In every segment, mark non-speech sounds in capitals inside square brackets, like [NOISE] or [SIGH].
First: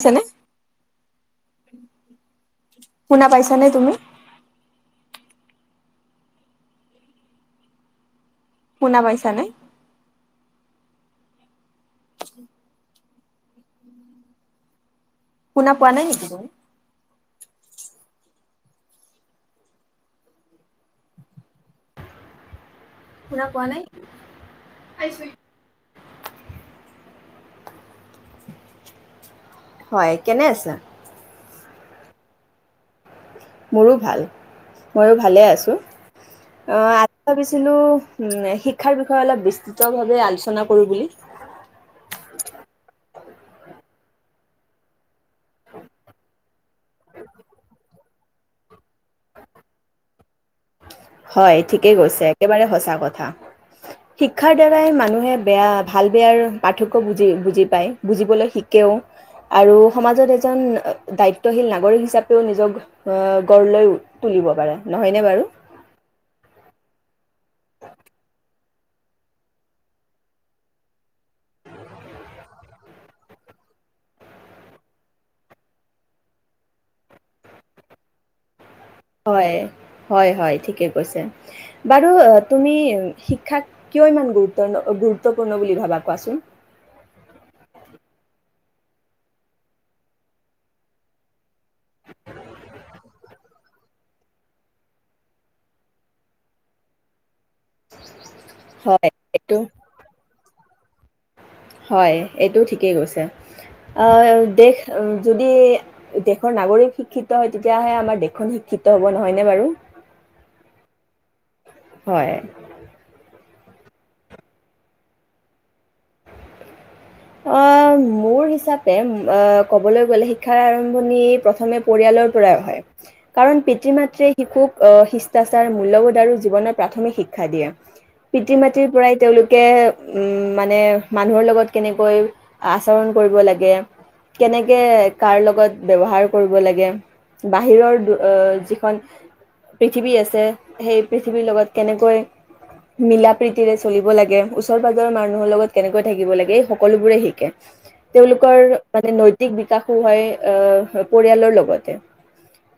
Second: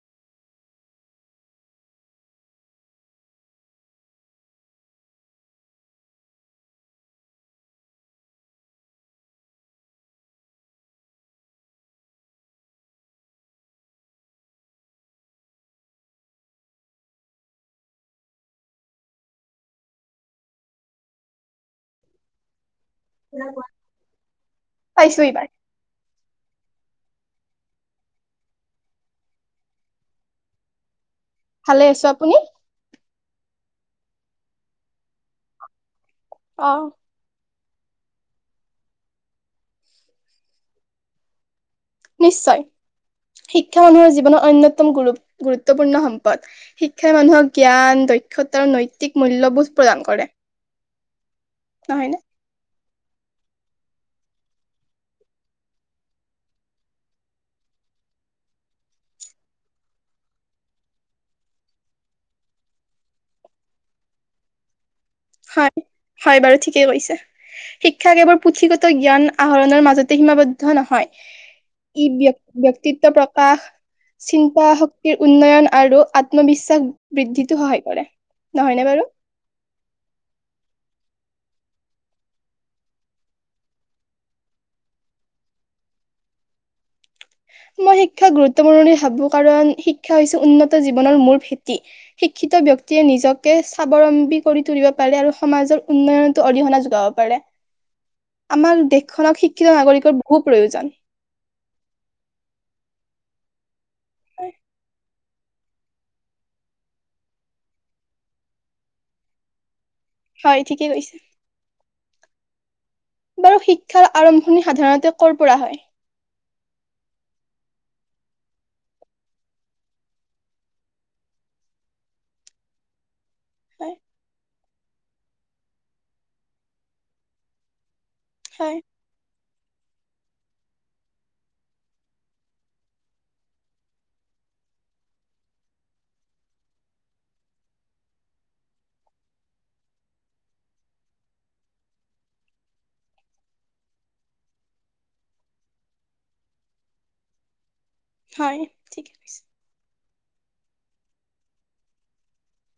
[UNINTELLIGIBLE] শুনা পাইছানে তুমি? শুনা পাইছা নে? [INAUDIBLE] শুনা পোৱা নাই নেকি তুমি? শুনা পোৱা নাই? পাইছো এইবাৰ হয়, কেনে আছা? ভালে আছো, আপুনি? মোৰো ভাল, ময়ো ভালে আছোঁ। অ, অ আ [UNINTELLIGIBLE] শিক্ষাৰ বিষয়ে অলপ বিস্তৃত ভাৱে আলোচনা কৰো বুলি নিশ্চয় শিক্ষা মানুহৰ জীৱনৰ অন্যতম গুৰু-গুৰুত্বপূৰ্ণ সম্পদ শিক্ষাই মানুহক জ্ঞান, দক্ষতা আৰু নৈতিক মূল্যবোধ প্ৰদান কৰে। হয়, ঠিকে নহয়নে কৈছে একেবাৰে সঁচা শিক্ষাৰ দ্বাৰাই মানুহে বেয়া ভাল-বেয়াৰ পাৰ্থক্য বুজি-বুজি পায়, বুজিবলৈ শিকেও আৰু সমাজত এজন দায়িত্বশীল নাগৰিক হিচাপেও নিজক আহ গঢ় লৈ তুলিব পাৰে। নহয়নে বাৰু? হয় হয় বাৰু ঠিকেই কৈছে। শিক্ষা কেৱল পুথিগত জ্ঞান আহৰণৰ মাজতে সীমাবদ্ধ নহয়, ই ব্য-ব্যক্তিত্ব প্ৰকাশ, চিন্তা শক্তিৰ উন্নয়ন আৰু আত্মবিশ্বাস বৃদ্ধিটো সহায় কৰে। নহয়নে বাৰু? হয়-হয় ঠিকে কৈছে, বাৰু তুমি শিক্ষাক কিয় ইমান গুৰুত-গুৰুত্বপূৰ্ণ বুলি ভাবা কোৱাচোন? মই [UNINTELLIGIBLE] বুলি ভাবো কাৰণ শিক্ষা হৈছে উন্নত জীৱনৰ মূল ভেটি, শিক্ষিত ব্যক্তিয়ে নিজকে স্বাৱলম্বী কৰি তুলিব পাৰে আৰু সমাজৰ উন্নয়নতো অৰিহণা যোগাব পাৰে। আমাৰ হয় দেশখনক এইটো শিক্ষিত নাগৰিকৰ বহু প্ৰয়োজন। হয়, এইটোও ঠিকেই কৈছে। অ দেখ যদি দেশৰ নাগৰিক শিক্ষিত হয় তেতিয়াহে আমাৰ দেশখন শিক্ষিত হ'ব নহয়নে বাৰু? হয় ঠিকেই কৈছে। হয়। বাৰু শিক্ষাৰ আৰম্ভণি সাধাৰণতে কৰ পৰা হয়? আহ মোৰ হিচাপে আহ কবলৈ গ'লে শিক্ষাৰ আৰম্ভণি প্ৰথমে পৰিয়ালৰ পৰাই হয়, কাৰণ পিতৃ হয় মাতৃয়ে শিশুক আহ শিষ্টাচাৰ, মূল্যবোধ আৰু জীৱনৰ প্ৰাথমিক শিক্ষা দিয়ে। হয় পিতৃ-মাতৃৰ পৰাই তেওঁলোক কে উম, মানে মানুহৰ লগত কেনেকৈ আচৰণ কৰিব লাগে, কেনেকে কাৰ লগত ব্যৱহাৰ কৰিব লাগে, বাহিৰৰ অহ যিখন পৃথিৱী আছে সেই পৃথিৱীৰ লগত কেনেকৈ মিলা প্ৰীতিৰে চলিব লাগে, ওচৰে পাজৰৰ মানুহৰ লগত কেনেকৈ থাকিব লাগে সকলোবোৰে শিকে হয় তেওঁলোকৰ ঠিকে মানে কৈছে নৈতিক বিকাশ হয় পৰিয়ালৰ লগতে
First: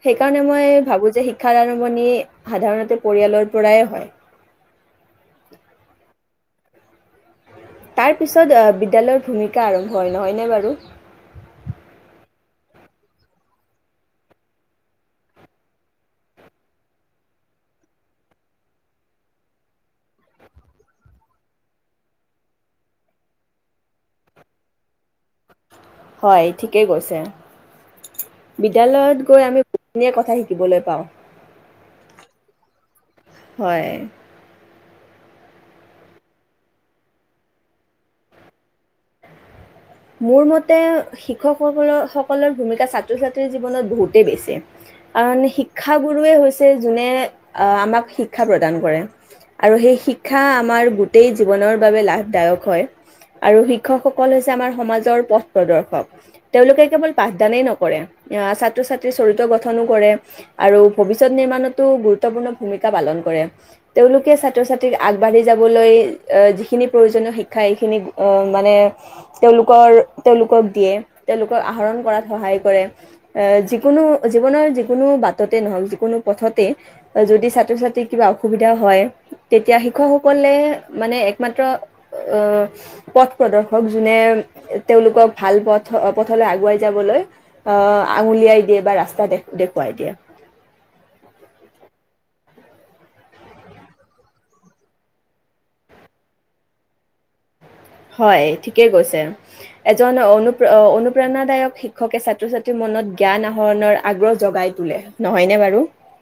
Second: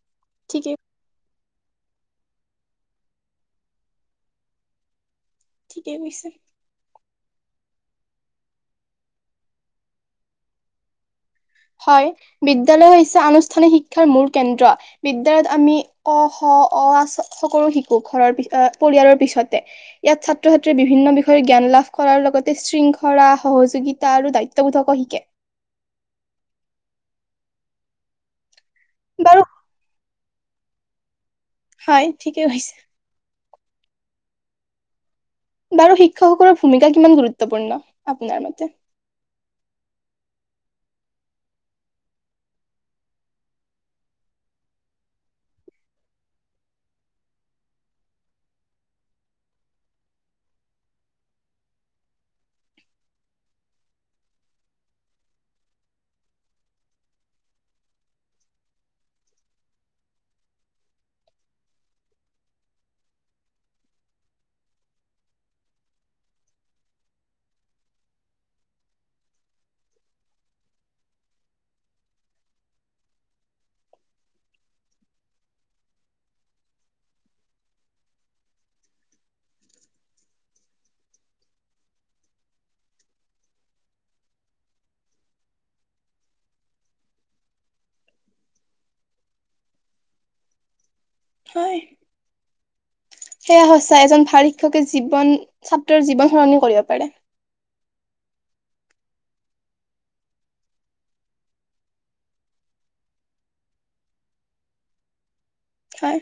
সেইকাৰণে মই ঠিকে ভাবোঁ যে শিক্ষাৰ আৰম্ভণি সাধাৰণতে পৰিয়ালৰ পৰাই হয় ঠিকেই কৈছে। তাৰ পিছত বিদ্যালয়ৰ ভূমিকা আৰম্ভ হয়, নহয়নে বাৰু? হয়, বিদ্যালয় হৈছে আনুষ্ঠানিক শিক্ষাৰ মূল কেন্দ্ৰ। বিদ্যালয়ত আমি অ, শ, অ, আ সকলো শিকো ঘৰৰ পৰিয়ালৰ পিছতে। ইয়াত ছাত্ৰ ছাত্ৰীয়ে বিভিন্ন বিষয়ে জ্ঞান লাভ কৰাৰ লগতে শৃংখলা, সহযোগিতা আৰু দায়িত্ববোধকো শিকে। হয়, ঠিকেই কৈছে। বিদ্যালয়ত বাৰু গৈ আমি [UNINTELLIGIBLE] কথা শিকোঁ। শিকিবলৈ পাওঁ। হয়, ঠিকেই কৈছে। হয়। বাৰু শিক্ষকসকলৰ ভূমিকা কিমান গুৰুত্বপূৰ্ণ? আপোনাৰ মতে? মোৰ মতে, শিক্ষকসকল সকলৰ ভূমিকা ছাত্ৰ ছাত্ৰীৰ জীৱনত বহুতেই বেছি। কাৰণ শিক্ষাগুৰুৱে হৈছে, যোনে অ', আমাক শিক্ষা প্ৰদান কৰে, আৰু সেই শিক্ষা আমাৰ গোটেই জীৱনৰ বাবে লাভদায়ক হয়। আৰু শিক্ষকসকল হৈছে আমাৰ সমাজৰ পথ প্ৰদৰ্শক তেওঁলোকে কেৱল পাঠদানেই নকৰে, অ', ছাত্ৰ ছাত্ৰীৰ চৰিত্ৰ গঠনো কৰে আৰু ভৱিষ্যত নিৰ্মানতো গুৰুত্বপূৰ্ণ ভূমিকা পালন কৰে, তেওঁলোকে ছাত্ৰ ছাত্ৰীক আগবাঢ়ি যাবলৈ আহ যিখিনি প্ৰয়োজনীয় শিক্ষা এইখিনি অ' মানে তেওঁলোকৰ, তেওঁলোকক দিয়ে, তেওঁলোকক আহৰণ কৰাত সহায় কৰে। যিকোনো, জীৱনৰ যিকোনো বাটতে নহওঁক, যিকোনো পথতে যদি ছাত্ৰ ছাত্ৰীৰ কিবা অসুবিধা হয়, তেতিয়া শিক্ষকসকলে মানে একমাত্ৰ অঁ, পথ প্ৰদৰ্শক। যোনে তেওঁলোকক ভাল পথ পথলৈ আগুৱাই যাবলৈ, অ' আঙুলিয়াই দিয়ে বা ৰাস্তা দেখুৱাই দিয়ে। হয়। সেয়া সঁচা। এজন ভাল শিক্ষকে জীৱন, ‌ ছাত্ৰৰ জীৱন সলনি কৰিব পাৰে। হয় ঠিকেই কৈছে। এজন অনু, অনুপ্ৰেৰণাদায়ক শিক্ষকে ছাত্ৰ ছাত্ৰীৰ মনত জ্ঞান আহৰণৰ আগ্ৰহ জগাই তোলে। নহয় নে বাৰু? হয়।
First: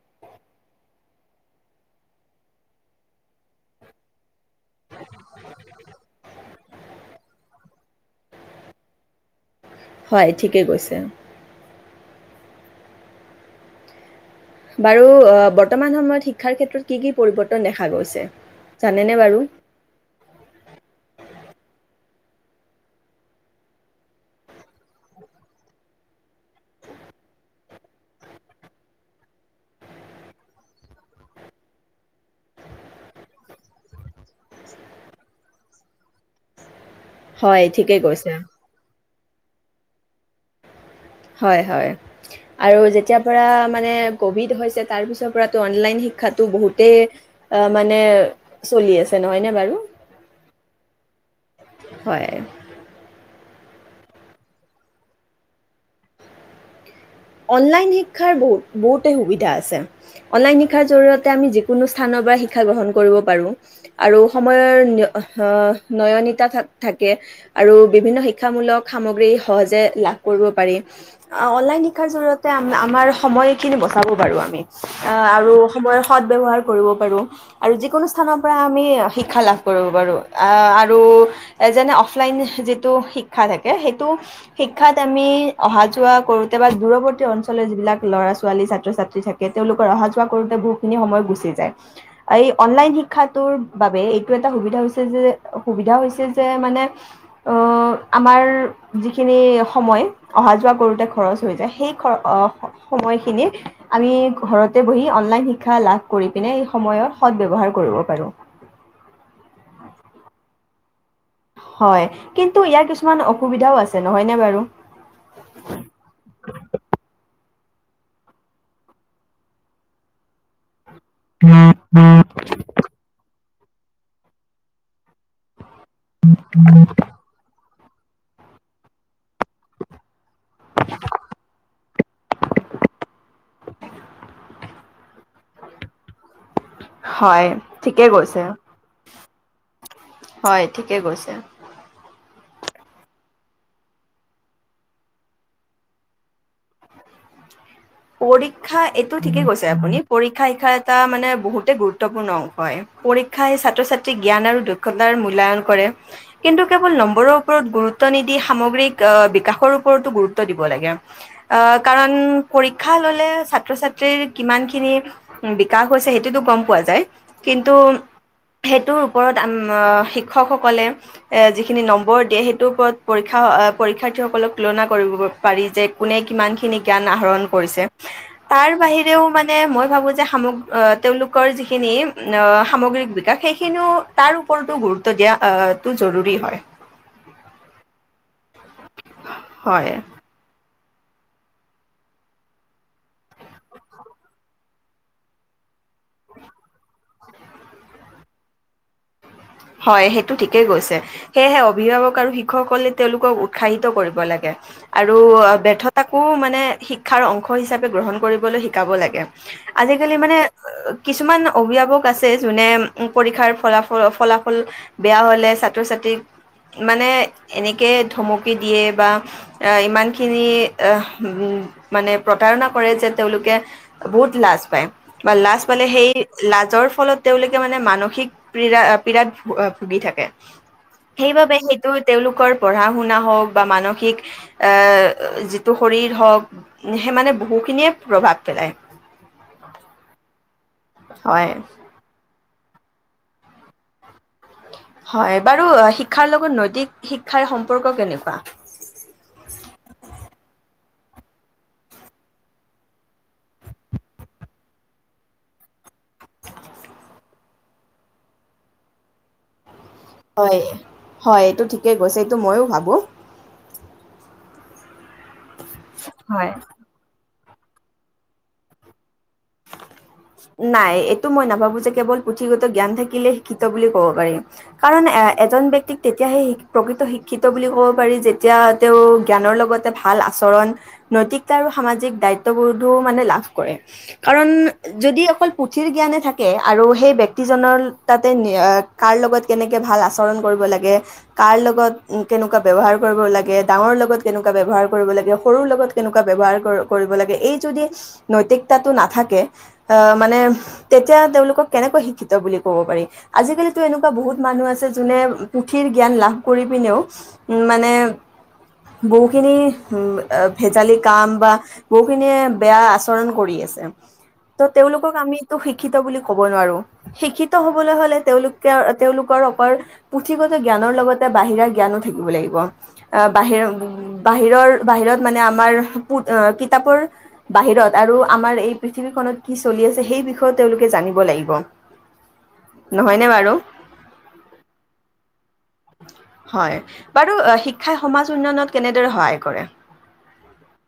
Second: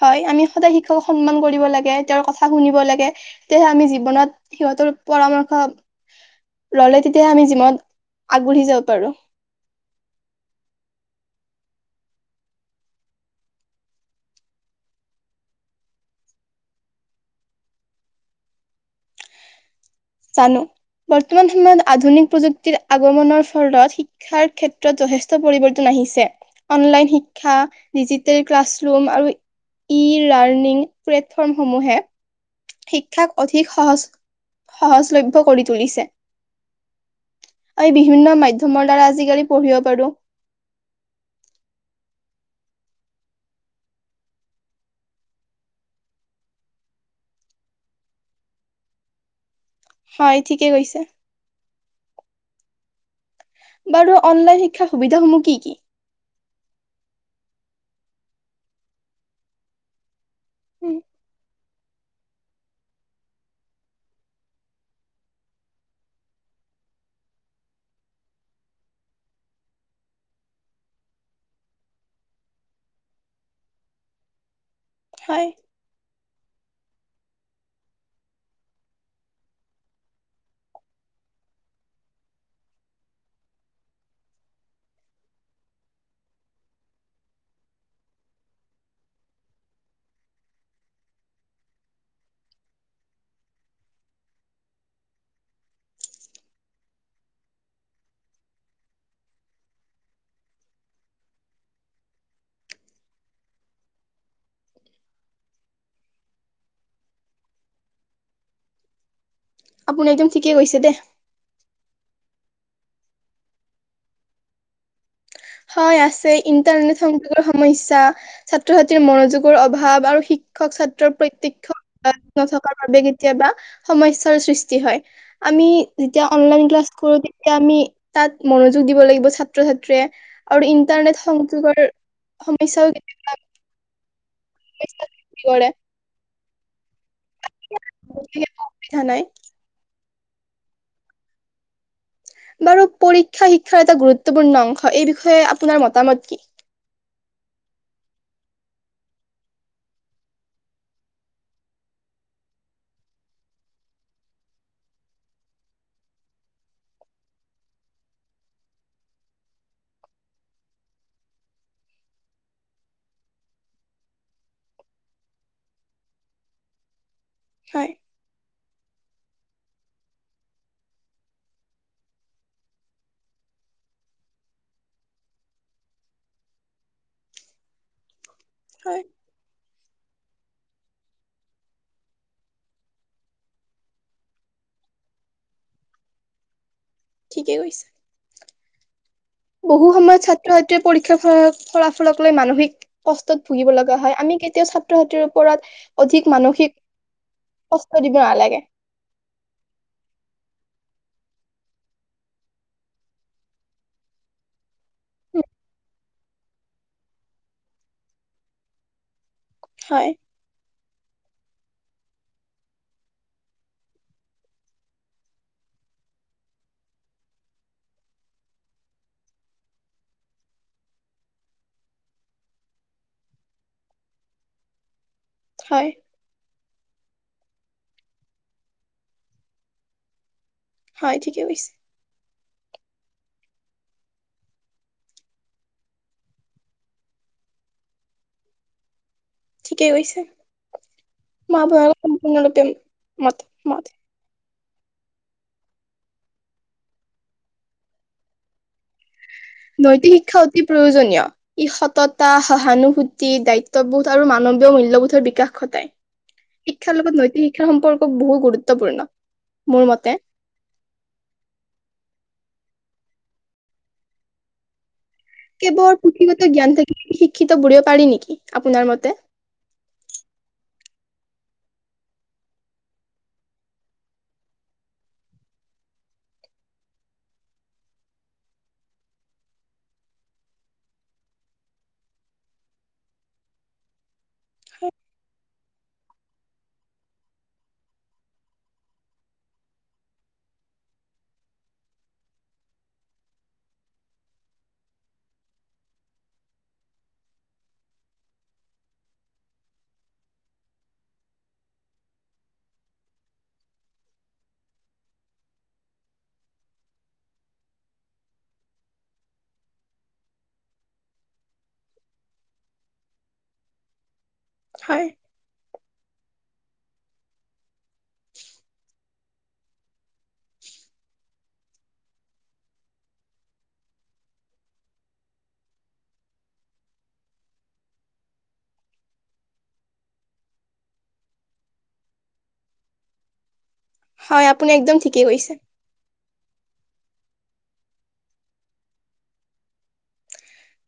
হয়। আমি সদায় শিক্ষকক সন্মান কৰি দিব লাগে, তেওঁৰ কথা শুনিব লাগে, ‌ তেতিয়া হে আমি জীৱনত সিহঁতৰ পৰামৰ্শ ল'লে তেতিয়াহে আমি জীৱনত, আগবাঢ়ি যাব পাৰোঁ। হয় ঠিকেই কৈছে । বাৰু, বৰ্তমান সময়ত শিক্ষাৰ ক্ষেত্ৰত কি কি পৰিৱৰ্তন দেখা গৈছে? জানেনে বাৰু? জানো। বৰ্তমান সময়ত আধুনিক প্ৰযুক্তিৰ আগমনৰ ফলত শিক্ষাৰ ক্ষেত্ৰত যথেষ্ট পৰিৱৰ্তন আহিছে। অনলাইন শিক্ষা, ডিজিটেল ক্লাছৰুম, আৰু ই-লাৰ্ণিং প্লেটফৰ্মসমূহে শিক্ষাক অধিক সহজ সহজলভ্য কৰি তুলিছে। হয় এই ঠিকেই বিভিন্ন কৈছে মাধ্যমৰ দ্বাৰা আজি কালি পঢ়িব পাৰোঁ। হয়। হয়। আৰু যেতিয়াৰ পৰা মানে কভিড হৈছে, তাৰপিছৰ পৰা অনলাইন শিক্ষাতো বহুতেই মানে, চলি আছে নহয় নে বাৰু? হয় ঠিকেই কৈছে। হয়। বাৰু অনলাইন শিক্ষাৰ সুবিধাসমূহ কি? কি? অনলাইন শিক্ষাৰ বহুত, বহুতে সুবিধা আছে। অনলাইন শিক্ষাৰ জৰিয়তে আমি যি কোনো স্থানৰ পৰা শিক্ষা গ্ৰহণ কৰিব পাৰোঁ, আৰু সময়ৰ নয়নিতা থাকে, আৰু বিভিন্ন শিক্ষামূলক সামগ্ৰী সহজে লাভ কৰিব পাৰি, অনলাইন শিক্ষাৰ জৰিয়তে আমা, আমাৰ সময়খিনি বচাব পাৰোঁ আমি। অ হয় আৰু সময় সদ ব্যৱহাৰ কৰিব পাৰোঁ, আৰু যিকোনো স্থানৰ পৰা আমি শিক্ষা লাভ কৰিব পাৰোঁ আৰু যেনে অফলাইন যিটো শিক্ষা থাকে, সেইটো শিক্ষাত আমি অহা যোৱা কৰোঁ কেতিয়াবা দূৰৱৰ্তী অঞ্চলৰ যিবিলাক ল'ৰা ছোৱালী ছাত্ৰ ছাত্ৰী থাকে, তেওঁলোকৰ অহা যোৱা কৰোতে বহুখিনি সময় গুচি যায়, এই অনলাইন শিক্ষাটোৰ বাবে এইটো এটা সুবিধা হৈছে, যে, সুবিধা হৈছে যে, মানে অ আমাৰ যিখিনি সময় অহা যোৱা কৰোতে খৰচ সময়খিনি আমি ঘৰতে বহি অনলাইন শিক্ষা লাভ কৰি পিনে, এই সময়ৰ সদ ব্যৱহাৰ কৰিব পাৰোঁ। আপুনি একদম ঠিকেই কৈছে দে। হয়, কিন্তু ইয়াৰ কিছুমান অসুবিধাও আছে, নহয়নে বাৰু? হয় আছে ইণ্টাৰনেট সংযোগ সমস্যা, ‌ ছাত্ৰ ছাত্ৰীৰ মনোযোগৰ অভাৱ, আৰু শিক্ষক ছাএ প্ৰত্যক্ষ [INAUDIBLE] নথকাৰ বাবে কেতিয়াবা সমস্যাৰ সৃষ্টি হয়। আমি যেতিয়া অনলাইন ক্লাছ কৰোঁ, তেতিয়া আমি তাত মনোযোগ দিব লাগিব, ছাত্ৰ ছাত্ৰীয়ে। আৰু ইন্টাৰনেট সংযোগৰ সমস্যাও কেতিয়াবা [UNINTELLIGIBLE] হয় ঠিকে গতিকে কৈছে একো অসুবিধা নাই হয় ঠিকে লৈছে। বাৰু পৰীক্ষা শিক্ষাৰ এটা গুৰুত্বপূৰ্ণ অংশ এই বিষয়ে আপোনাৰ মতামত কি পৰীক্ষা এইটো ঠিকে কৈছে আপুনি পৰীক্ষা শিক্ষাৰ এটা মানে বহুতে গুৰুত্বপূৰ্ণ অংশ হয় পৰীক্ষাই ছাত্ৰ ছাত্ৰী জ্ঞান আৰু দক্ষতাৰ মূল্যয়ায়ন কৰে কিন্তু কেৱল নম্বৰৰ ওপৰত গুৰুত্ব নিদি সামগ্ৰিক বিকাশৰ ওপৰতো গুৰুত্ব দিব লাগে আহ কাৰণ পৰীক্ষা ললে ছাত্ৰ ছাত্ৰীৰ কিমান খিনি বিকাশ হৈছে সেইটোতো গম পোৱা যায়। কিন্তু হয় সেইটোৰ ওপৰত শিক্ষকসকলে যিখিনি নম্বৰ দিয়ে সেইটোৰ ওপৰত পৰীক্ষা পৰীক্ষাৰ্থীসকলক তুলনা কৰিব পাৰি যে কোনে কিমানখিনি জ্ঞান আহৰণ কৰিছে তাৰ হয় বাহিৰেও মানে মই ভাবো যে তেওঁলোকৰ যিখিনি সামগ্ৰিক বিকাশ সেইখিনিও তাৰ ওপৰতো গুৰুত্ব দিয়াটো জৰুৰী হয় ঠিকেই কৈছা বহু হয় সময় ছাত্ৰ ছাত্ৰী পৰীক্ষাৰ ফলাফলক লৈ মানসিক কষ্টত ভুগিব লগা হয় আমি কেতিয়াও ছাত্ৰ ছাত্ৰীৰ ওপৰত অধিক মানসিক কষ্ট দিব নালাগে হয় সেইটো ঠিকেই গৈছে সেয়েহে অভিভাৱক আৰু শিক্ষকলে তেওঁলোকক উৎসাহিত কৰিব লাগে আৰু ব্যৰ্থতাকো মানে শিক্ষাৰ অংশ হিচাপে গ্ৰহণ কৰিবলৈ শিকাব লাগে। হয় আজিকালি মানে কিছুমান অভিভাৱক আছে যোনে পৰীক্ষাৰ ফলাফ ফলাফ কল বেয়া হলে ছাত্ৰ ছাত্ৰীক মানে এনেকে ধমকি দিয়ে বা এ ইমানখিনি মানে প্ৰতাৰণা কৰে যে তেওঁলোকে বহুত লাজ পায় বা লাজ মানে হয় সেই লাজৰ ফলত তেওঁলোকে মানে মানসিক প্ৰীড়া বিৰাট ভ ভুগি থাকে। হয় ঠিকে সেইবাবে কৈছে সেইটো তেওঁলোকৰ পঢ়া শুনা হওঁক বা মানসিক যিটো শৰীৰ হওঁক সেই মানে বহুখিনিয়ে প্ৰভাৱ পেলায়। ঠিকেই কৈছে। হয় ম ব [UNINTELLIGIBLE] ম ম [UNINTELLIGIBLE] হয় বাৰু শিক্ষাৰ লগত নৈতিক শিক্ষাৰ সম্পৰ্ক কেনেকুৱা? নৈতিক শিক্ষা অতি প্ৰয়োজনীয়। ই সততা, সহানুভূতি, দায়িত্ববোধ আৰু মানৱীয় মূল্যবোধৰ বিকাশ ঘটায়। শিক্ষাৰ লগত নৈতিক শিক্ষাৰ সম্পৰ্ক বহু গুৰুত্বপূৰ্ণ। মোৰ মতে হয়, হয়, এইটো ঠিকে কৈছে এইটো ময়ো ভাবো। বোৰ কেৱৰুথিগত জ্ঞান থাকিলে শিক্ষিত ব পাৰি নেকি আপোনাৰ মতে? নাই এইটো মই নাভাবো যে কেৱল পুথিগত জ্ঞান থাকিলে শিক্ষিত বুলি কব পাৰি, কাৰণ এ-এজন ব্যক্তিক তেতিয়াাহে শ প্ৰকৃত শিক্ষিত বুলি কব পাৰি যেতিয়া তেওঁ জ্ঞানৰ লগতে ভাল আচৰণ, নৈতিক আৰু সামাজিক দায়িত্ববোধো মানে লাভ কৰে। কাৰণ যদি অকল পুথিৰ জ্ঞানে থাকে আৰু সেই ব্যক্তিজনৰ তাতে কাৰ লগত কেনেকে ভাল আচৰণ কৰিব লাগে, কাৰ লগত কেনেকুৱা ব্যৱহাৰ কৰিব লাগে, ডাঙৰ লগত কেনেকুৱা ব্যৱহাৰ কৰিব লাগে, সৰুৰ লগত কেনেকুৱা ব্যৱহাৰ কৰিব লাগে এই যদি নৈতিক তাত নাথাকে আহ মানে তেতিয়া তেওঁলোকক কেনেকৈ শিক্ষিত বুলি ক'ব পাৰি? আজিকালিতো এনেকুৱা বহুত মানুহ আছে যোনে পুথিৰ জ্ঞান লাভ কৰি পিনেও উ মানে বহুখিনি উ ভেজালি কাম বা বহুখিনিয়ে বেয়া আচৰণ কৰি আছে। এ ত হয় তেওঁলোকক আমি এইটো শিক্ষিত বুলি ক'ব নোৱাৰোঁ। শিক্ষিত হবলৈ হলে তেওঁলোকে-তেওঁলোকৰ অকল পুথিগত জ্ঞানৰ লগতে বাহিৰা জ্ঞানো থাকিব লাগিব। আহ বাহিৰ-বাহিৰৰ বাহিৰত মানে আমাৰ কিতাপৰ বাহিৰত আৰু আমাৰ পৃথিৱীখনত কি চলি আছে সেই বিষয়েও তেওঁলোকে জানিব লাগিব। নহয়নে বাৰু? হয় আপুনি একদম ঠিকেই কৈছে। হয় বাৰু শিক্ষাই সমাজ উন্নয়নত কেনেদৰে সহায় কৰে?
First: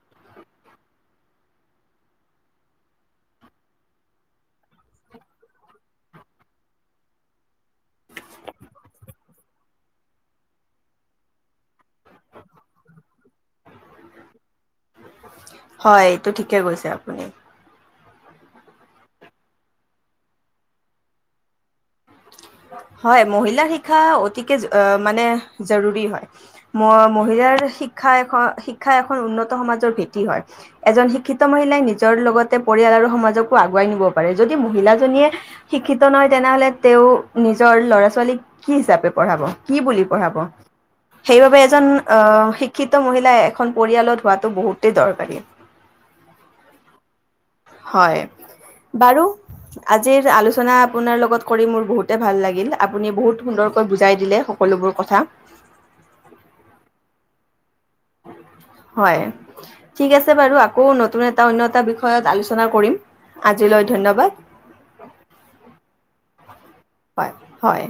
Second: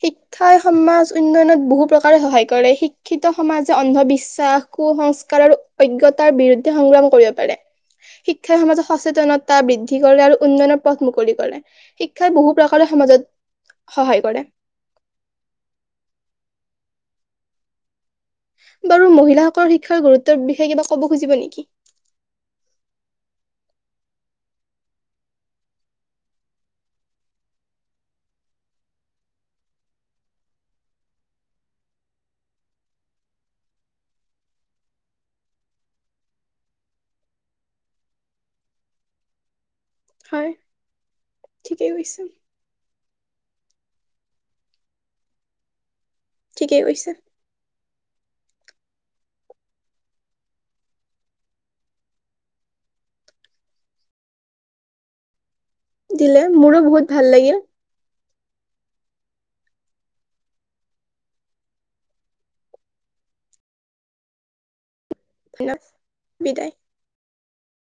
শিক্ষাই সমাজ উন্নয়নত বহু প্ৰকাৰে সহায় কৰে শিক্ষিত সমাজে অন্ধবিশ্বাস, কুসস্কাৰ আৰু অজ্ঞতাৰ বিৰুদ্ধে সংগ্ৰাম কৰিব পাৰে। শিক্ষাই সমাজত সচেতনতা বৃদ্ধি কৰে আৰু উন্নয়নৰ পথ মুকলি কৰে শিক্ষাই বহু প্ৰকাৰে সমাজত সহায় কৰে। হয় এইটো ঠিকে গৈছে আপুনি। বাৰু মহিলাসকলৰ শিক্ষাৰ গুৰুত্বৰ বিষয়ে কিবা ক'ব খুজিব নেকি? হয় মহিলাৰ শিক্ষা অতিকে অঁ মানে জৰুৰী হয় মহিলাৰ শিক্ষা এ শিক্ষা এখন উন্নত সমাজৰ ভেটি হয় এজন শিক্ষিত মহিলাই নিজৰ লগতে পৰিয়াল আৰু সমাজকো আগুৱাই নিব পাৰে যদি মহিলাজনীয়ে শিক্ষিত নহয় তেনেহলে তেওঁ নিজৰ ল'ৰা ছোৱালীক কি হিচাপে পঢ়াব? কি বুলি পঢ়াব? হয় সেইবাবে এজন ঠিকেই কৈছে অঁ শিক্ষিত মহিলা এখন পৰিয়ালত হোৱাতটো বহুতেই দৰকাৰী। ঠিকেই কৈছে। হয় বাৰু আজিৰ আলোচনা আপোনাৰ লগত কৰি মোৰ বহুত ভাল লাগিল আপুনি বহুত সুন্দৰকৈ বুজাই দিলে সকলোবোৰ কথা। দিলে মোৰো বহুত ভাল লাগিল। হয় ঠিক আছে বাৰু আকৌ নতুন এটা অন্য এটা বিষয়ত আলোচনা কৰিম, আজিলৈ ধন্যবাদ। ভন বিদায়। হয়, হয়